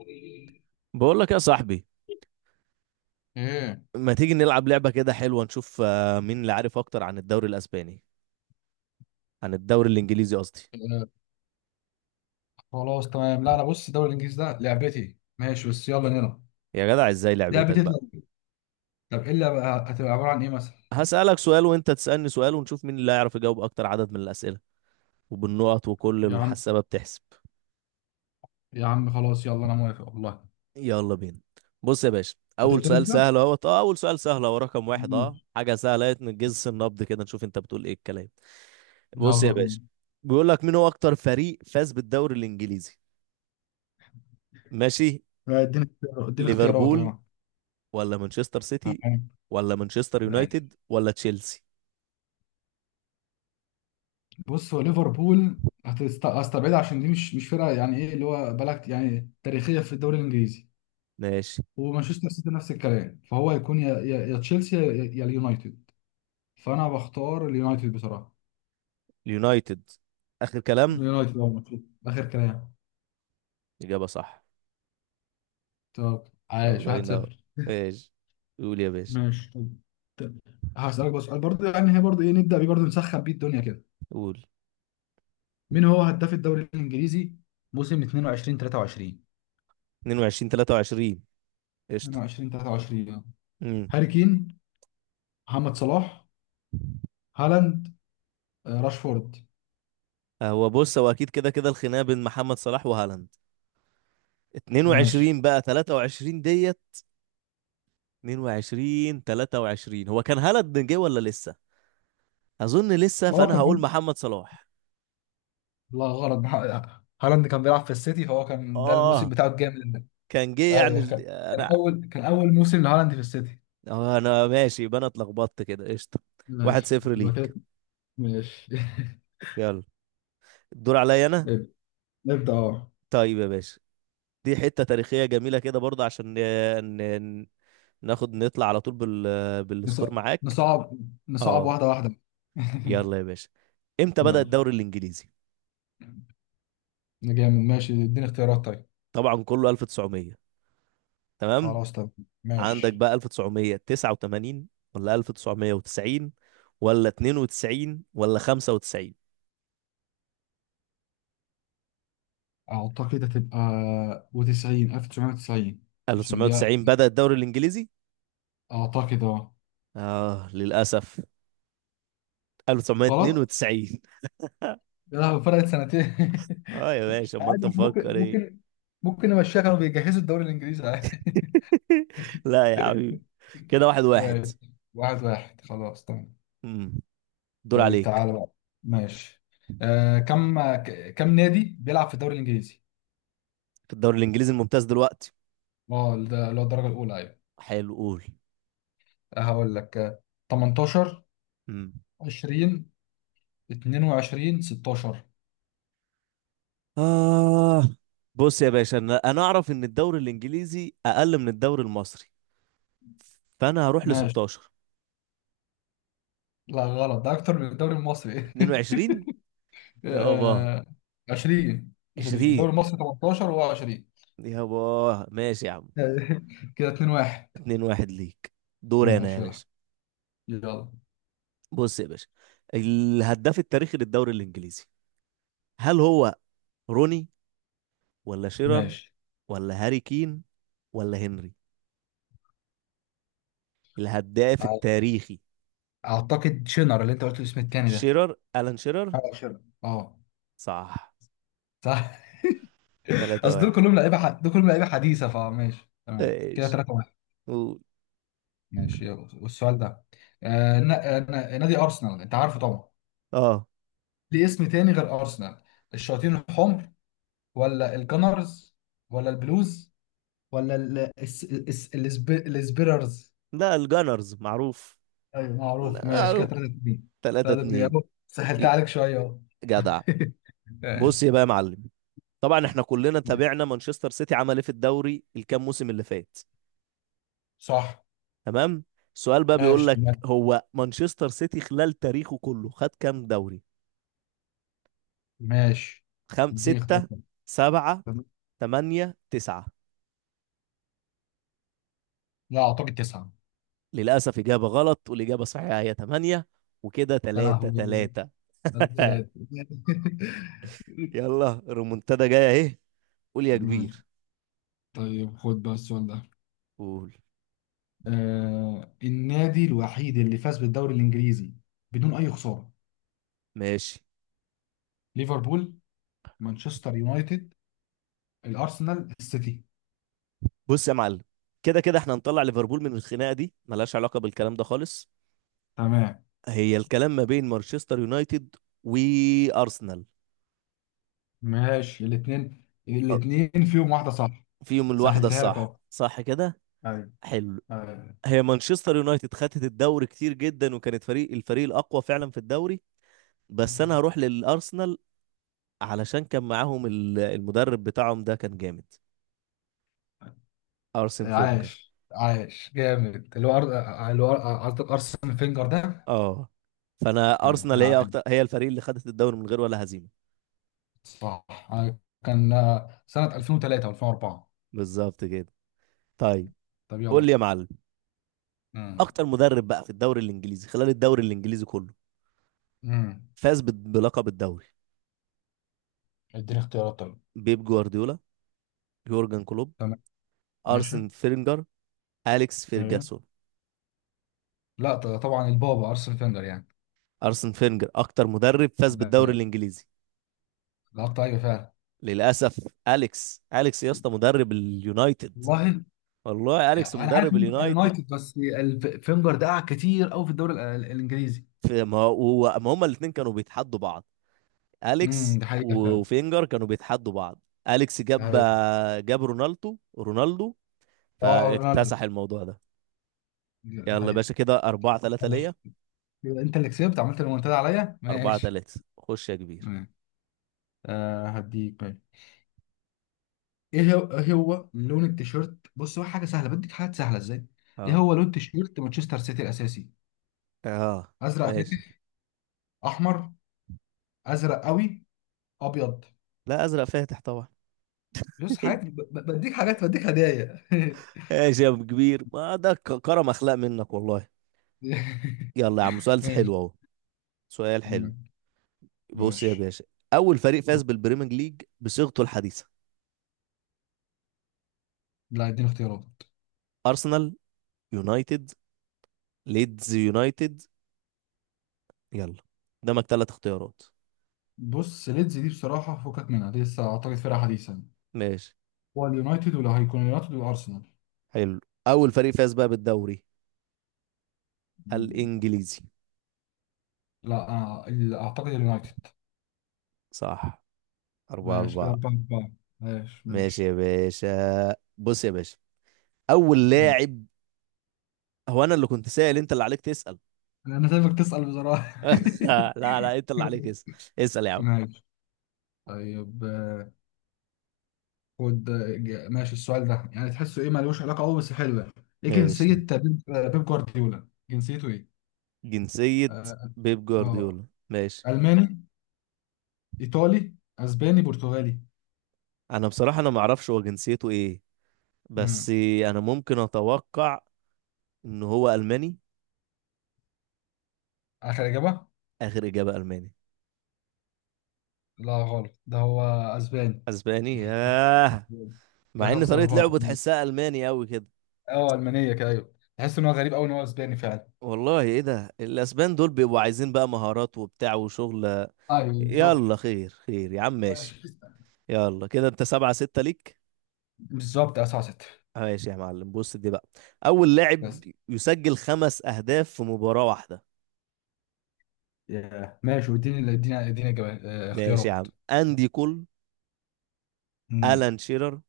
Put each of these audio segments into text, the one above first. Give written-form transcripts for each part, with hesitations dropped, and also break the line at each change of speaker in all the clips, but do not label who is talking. ايه.
بقول لك يا صاحبي،
آه،
ما تيجي نلعب لعبة كده حلوة نشوف مين اللي عارف اكتر عن الدوري الاسباني؟ عن الدوري الانجليزي قصدي.
خلاص تمام. لا، انا بص الدوري الانجليزي ده لعبتي، ماشي، بس يلا نلعب.
يا جدع ازاي لعبتك
لعبتي؟
بقى؟
طيب. طب ايه اللي هتبقى عباره عن ايه مثلا؟
هسألك سؤال وانت تسألني سؤال ونشوف مين اللي هيعرف يجاوب اكتر عدد من الأسئلة، وبالنقط وكل
يا عم،
الحسابة بتحسب.
يا عم، خلاص، يلا انا موافق والله.
يلا بينا. بص يا باشا،
هتبدا انت.
اول سؤال سهل اهو، رقم واحد،
مم.
حاجة سهلة اهي، نجز النبض كده نشوف انت بتقول ايه الكلام. بص يا
يلا بينا.
باشا، بيقول لك مين هو اكتر فريق فاز بالدوري الانجليزي؟ ماشي.
اديني اختيارات
ليفربول،
اه
ولا مانشستر سيتي،
تمام.
ولا مانشستر
ماشي.
يونايتد، ولا تشيلسي؟
بص، هو ليفربول هستبعدها عشان دي مش فرقه، يعني ايه اللي هو بلد يعني تاريخيه في الدوري الانجليزي.
ماشي.
ومانشستر سيتي نفس الكلام، فهو هيكون يا تشيلسي يا اليونايتد. فانا بختار اليونايتد بصراحه.
اليونايتد؟ آخر كلام؟
يونايتد هو المفروض. اخر كلام.
إجابة صح.
تمام. عايش
الله
واحد
ينور.
صفر.
ماشي. قول يا باشا.
ماشي. طب هسألك بس سؤال برضه، يعني هي برضه ايه نبدأ بيه برضه، نسخن بيه الدنيا كده.
قول.
مين هو هداف الدوري الإنجليزي موسم 22 23؟
22 23؟ قشطة.
22 23 .
امم
هاري كين، محمد صلاح، هالاند، راشفورد.
هو بص أكيد كده كده الخناقة بين محمد صلاح وهالاند.
ماشي.
22 بقى 23 ديت. 22 23، هو كان هالاند جه ولا لسه؟ أظن لسه،
هو
فأنا
كان
هقول
هم...
محمد صلاح.
لا غلط. هالاند كان بيلعب في السيتي، فهو كان ده الموسم
آه
بتاعه الجامد ده.
كان جه يعني
ايوه
ال...
كان. كان
أنا...
اول كان اول موسم لهالاند في السيتي.
اه انا ماشي، يبقى انا اتلخبطت كده. قشطه. واحد
ماشي،
صفر
يبقى
ليك.
كده. ماشي.
يلا، الدور عليا انا.
نبدأ اه
طيب يا باشا، دي حته تاريخيه جميله كده برضه عشان ن... ن... ناخد نطلع على طول بال...
نص-
بالسكور معاك.
نصعب. نصعب
اه
واحدة واحدة.
يلا يا باشا، امتى بدأ
يلا.
الدوري الانجليزي؟
جامد، ماشي، اديني اختيارات طيب.
طبعا كله 1900. تمام.
خلاص. طب
عندك
ماشي،
بقى 1989 ولا 1990 ولا 92 ولا 95؟
اعتقد هتبقى وتسعين، ألف تسعمية وتسعين. عشان دي،
1990 بدأ الدوري الانجليزي.
اعتقد اه
اه للاسف،
غلط.
1992.
يا لهوي، فرقت سنتين.
اه يا باشا امال انت
عادي، إحنا ممكن
مفكر ايه؟
ممكن ممكن نمشيها، كانوا بيجهزوا الدوري الانجليزي عادي.
لا يا حبيبي، كده واحد واحد.
ماشي. واحد واحد، خلاص تمام.
امم دور
طيب
عليك.
تعالى بقى. ماشي. كم نادي بيلعب في الدوري الانجليزي؟
في الدوري الانجليزي الممتاز دلوقتي.
اه، ده اللي هو الدرجة الأولى، أيوة.
حلو، قول.
هقول لك. 18،
امم
20، 22، 16.
اه بص يا باشا، انا اعرف ان الدوري الانجليزي اقل من الدوري المصري، فانا هروح ل
ماشي.
16.
لا غلط، ده أكتر من الدوري المصري.
22 يابا.
آه، 20. 20 الدوري
20
المصري 18، وهو 20.
يابا، ماشي يا عم.
كده 2 1.
2 1 ليك. دور انا يا
ماشي. يلا
باشا.
يلا.
بص يا باشا، الهداف التاريخي للدوري الانجليزي، هل هو روني ولا شيرر
ماشي.
ولا هاري كين ولا هنري؟ الهداف
أع-
التاريخي.
أعتقد شنر، اللي أنت قلت الاسم التاني ده.
شيرر، ألان شيرر.
اه شنر. اه
صح.
صح.
3
أصل دول
واحد.
كلهم لعيبة حديثة، فماشي تمام، كده
ايش؟
3.
قول.
ماشي يلا. والسؤال ده، نادي ارسنال انت عارفه طبعا،
اه
ليه اسم تاني غير ارسنال؟ الشياطين الحمر، ولا الجنرز، ولا البلوز، ولا السبيررز؟
لا، الجانرز معروف.
ايوه معروف. ماشي، كده
معروف.
3 2.
3
3 2،
2.
اهو سهلت عليك شويه اهو.
جدع. بص يا
ماشي.
بقى يا معلم، طبعا احنا كلنا تابعنا مانشستر سيتي عمل ايه في الدوري الكام موسم اللي فات.
صح.
تمام. السؤال بقى بيقول
ماشي
لك،
تمام.
هو مانشستر سيتي خلال تاريخه كله خد كام دوري؟
ماشي، اديني اختيار
ستة،
تاني.
سبعة، تمانية، تسعة؟
لا اعتقد تسعه.
للأسف إجابة غلط، والإجابة الصحيحة هي 8. وكده
يا
3
لهوي،
3.
ثلاثه.
يلا الريمونتادا جاية أهي. قول يا كبير.
طيب، خد بقى السؤال ده.
قول.
النادي الوحيد اللي فاز بالدوري الانجليزي بدون اي خساره؟
ماشي.
ليفربول، مانشستر يونايتد، الارسنال، السيتي.
بص يا معلم، كده كده احنا هنطلع ليفربول من الخناقة دي، ملهاش علاقة بالكلام ده خالص.
تمام.
هي الكلام ما بين مانشستر يونايتد وأرسنال.
ماشي، الاثنين
أه،
الاثنين فيهم واحده صح.
فيهم الواحدة
سهلتها لك
الصح،
اهو.
صح كده.
ايوه.
حلو.
آه،
هي مانشستر يونايتد خدت الدوري كتير جدا، وكانت الفريق الأقوى فعلا في الدوري، بس انا هروح للارسنال، علشان كان معاهم المدرب بتاعهم ده، كان جامد، ارسن فينجر.
عاش عاش جامد، اللي هو اللي هو قصدك ارسنال فينجر ده.
اه فانا
ايوه،
ارسنال هي
نعم،
اكتر، هي الفريق اللي خدت الدوري من غير ولا هزيمه.
صح. كان، سنه 2003 و2004.
بالظبط كده. طيب،
طب يلا.
قول لي يا معلم.
امم
اكتر مدرب بقى في الدوري الانجليزي، خلال الدوري الانجليزي كله،
امم
فاز بلقب الدوري.
اديني اختيارات طيب.
بيب جوارديولا، يورجن كلوب،
تمام ماشي.
ارسن فينجر، اليكس
ايوه.
فيرجاسون.
لا، طبعا البابا ارسنال فينجر يعني.
ارسن فينجر اكتر مدرب فاز بالدوري
أنا
الانجليزي.
لقطت، ايوه فعلا
للاسف، اليكس، اليكس يا اسطى، مدرب اليونايتد.
والله.
والله،
يعني
اليكس
انا عارف
مدرب
ان هو بتاع
اليونايتد.
اليونايتد، بس فينجر ده قعد كتير قوي في الدوري الانجليزي.
في، ما هما الاثنين كانوا بيتحدوا بعض. اليكس
ده حقيقه فعلا.
وفينجر كانوا بيتحدوا بعض. اليكس
ده
جاب
حقيقه.
جاب رونالدو رونالدو،
اه، رونالدو،
فاكتسح الموضوع ده.
ده
يلا يا
حقيقه.
باشا كده 4 3 ليا.
ماشي. يبقى انت اللي كسبت، عملت المنتدى عليا.
4
ماشي.
3 خش يا كبير.
تمام. هديك، ماشي. ايه هو إيه هو لون التيشيرت؟ بص، هو حاجه سهله، بديك حاجات سهله ازاي. ايه
اه،
هو لون تيشيرت مانشستر سيتي الاساسي؟
اه،
ازرق
ماشي.
فاتح، احمر، ازرق قوي، ابيض.
لا، ازرق فاتح طبعا.
بص حاجات، بديك حاجات، بديك هدايا.
ماشي يا أبو كبير، ما ده كرم اخلاق منك والله. يلا يا عم سؤال حلو
ماشي.
اهو. سؤال حلو. بص يا
ماشي.
باشا، اول فريق فاز بالبريمير ليج بصيغته الحديثه؟
لا، اديني اختيارات.
ارسنال، يونايتد، ليدز يونايتد، يلا، قدامك ثلاث اختيارات.
بص ليدز دي بصراحة فكك منها، دي لسه أعتقد فرقة حديثا.
ماشي.
هو اليونايتد، ولا هيكون اليونايتد والأرسنال.
حلو. اول فريق فاز بقى بالدوري
مم.
الانجليزي؟
لا أعتقد اليونايتد.
صح. أربعة
ماشي، كده
أربعة.
أربعة أربعة. ماشي
ماشي
ماشي.
يا باشا، بص يا باشا، اول
مم.
لاعب. هو انا اللي كنت سائل، انت اللي عليك تسأل.
أنا سايبك تسأل بصراحة.
لا لا، انت اللي عليك اسأل. اسأل يا عم.
ماشي. طيب، خد. ماشي، السؤال ده يعني تحسه ايه، ملوش علاقه قوي بس حلو يعني. ايه
ماشي.
جنسيه بيب؟ بيب جوارديولا جنسيته ايه؟
جنسية
اه.
بيب
آه.
جوارديولا؟ ماشي.
الماني، ايطالي، اسباني، برتغالي.
انا بصراحة انا ما اعرفش هو جنسيته ايه. بس،
امم
انا ممكن اتوقع ان هو الماني.
اخر اجابه.
اخر اجابة الماني.
لا غلط، ده هو اسباني.
اسباني؟ ياه.
كده
مع ان
خمسة
طريقه
أربعة.
لعبه تحسها الماني قوي كده.
اه ألمانية كده، أيوه، تحس إن هو غريب أوي إن هو أسباني فعلا.
والله ايه ده، الاسبان دول بيبقوا عايزين بقى مهارات وبتاع وشغل.
أيوه
يلا
بالظبط.
خير خير يا عم، ماشي.
ماشي
يلا كده انت سبعة ستة ليك.
بالظبط. سبعة ستة.
ماشي يا معلم، بص دي بقى اول لاعب
بس،
يسجل خمس اهداف في مباراة واحدة؟
ياه. ماشي، واديني اديني اديني إجابة- آه،
ماشي يا
اختيارات.
عم. اندي كول،
امم
الان شيرر،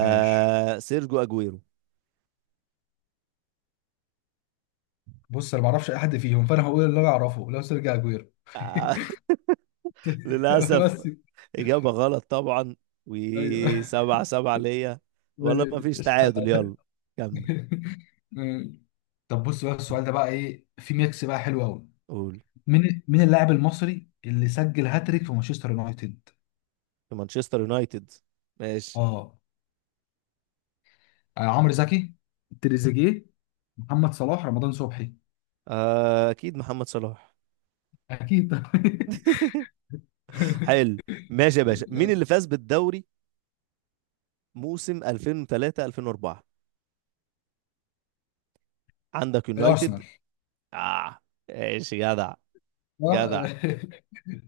ماشي.
سيرجو اجويرو.
بص انا ما اعرفش اي حد فيهم، فانا هقول اللي انا اعرفه، لو سيرجي اجويرو.
آه للاسف،
بس.
إجابة غلط طبعا.
ايوه.
وسبعة سبعة ليا. والله ما فيش تعادل. يلا، كمل.
طب بص بقى، السؤال ده بقى ايه، في ميكس بقى حلو قوي.
قول.
مين اللاعب المصري اللي سجل هاتريك في مانشستر يونايتد؟
في مانشستر يونايتد؟ ماشي.
اه. عمرو زكي، تريزيجيه، محمد صلاح، رمضان صبحي.
آه، أكيد محمد صلاح.
اكيد.
حلو. ماشي يا باشا، مين اللي فاز بالدوري موسم 2003 2004؟ عندك يونايتد.
الارسنال.
آه، ماشي، جدع. جدع.
آه،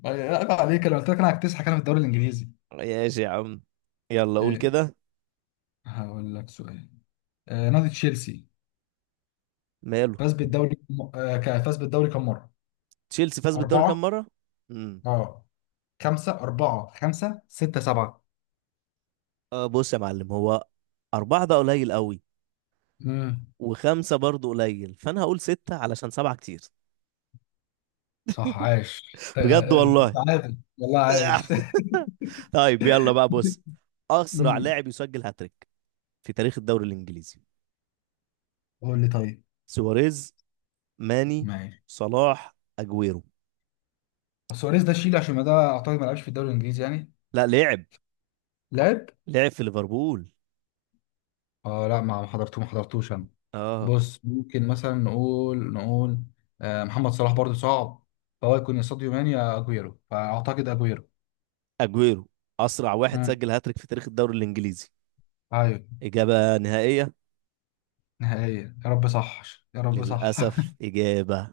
آه، عيب عليك، انا قلت لك انا هكتسحك انا في الدوري الانجليزي.
ماشي يا عم، يلا قول
آه.
كده.
هقول لك سؤال. آه، نادي تشيلسي
ماله؟
فاز بالدوري م- آه ك- فاز بالدوري كم مرة؟
تشيلسي فاز بالدوري كام
أربعة.
مرة؟ امم
اه خمسة، أربعة، خمسة، ستة، سبعة.
بص يا معلم، هو أربعة ده قليل قوي،
امم
وخمسة برضو قليل، فأنا هقول ستة، علشان سبعة كتير.
صح. عاش،
بجد والله.
تعادل والله، عاش.
طيب يلا بقى، بص. أسرع
امم.
لاعب يسجل هاتريك في تاريخ الدوري الإنجليزي؟
قول لي طيب.
سواريز، ماني،
ماشي.
صلاح، أجويرو.
سواريز ده شيل، عشان ما ده أعتقد ما لعبش في الدوري الإنجليزي يعني.
لا، لعب.
لعب؟
لعب في ليفربول.
اه لا، ما حضرتوش أنا.
اه.
بص ممكن مثلا نقول. محمد صلاح برضه صعب. فهو يكون يا ساديو ماني يا أجويرو، فأعتقد أجويرو.
أجويرو، أسرع واحد
امم
سجل هاتريك في تاريخ الدوري الإنجليزي،
ايوه.
إجابة نهائية.
نهائيا، يا رب صح، يا رب صح.
للأسف إجابة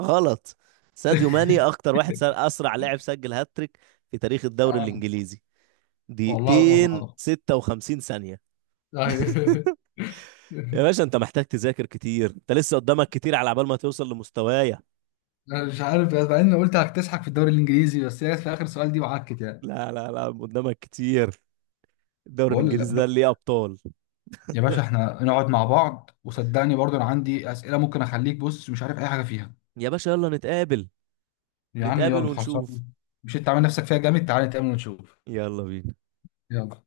غلط. ساديو ماني أكتر واحد أسرع لاعب سجل هاتريك في تاريخ الدوري
آه،
الإنجليزي،
والله أمر
دقيقتين
العظيم.
56 ثانية.
أيوه.
يا باشا انت محتاج تذاكر كتير، انت لسه قدامك كتير على عبال ما توصل لمستوايا.
أنا مش عارف، بس بعدين قلت هتسحك في الدوري الإنجليزي، بس هي جت في آخر سؤال دي وعكت يعني.
لا لا لا، قدامك كتير. الدوري
بقول لا
الانجليزي ده ليه ابطال.
يا باشا، احنا نقعد مع بعض وصدقني برضو أنا عندي أسئلة ممكن أخليك بص مش عارف أي حاجة فيها.
يا باشا يلا نتقابل.
يا عم
نتقابل
يلا،
ونشوف.
خلصان. مش أنت عامل نفسك فيها جامد؟ تعالى نتقابل ونشوف.
يلا بينا.
يلا.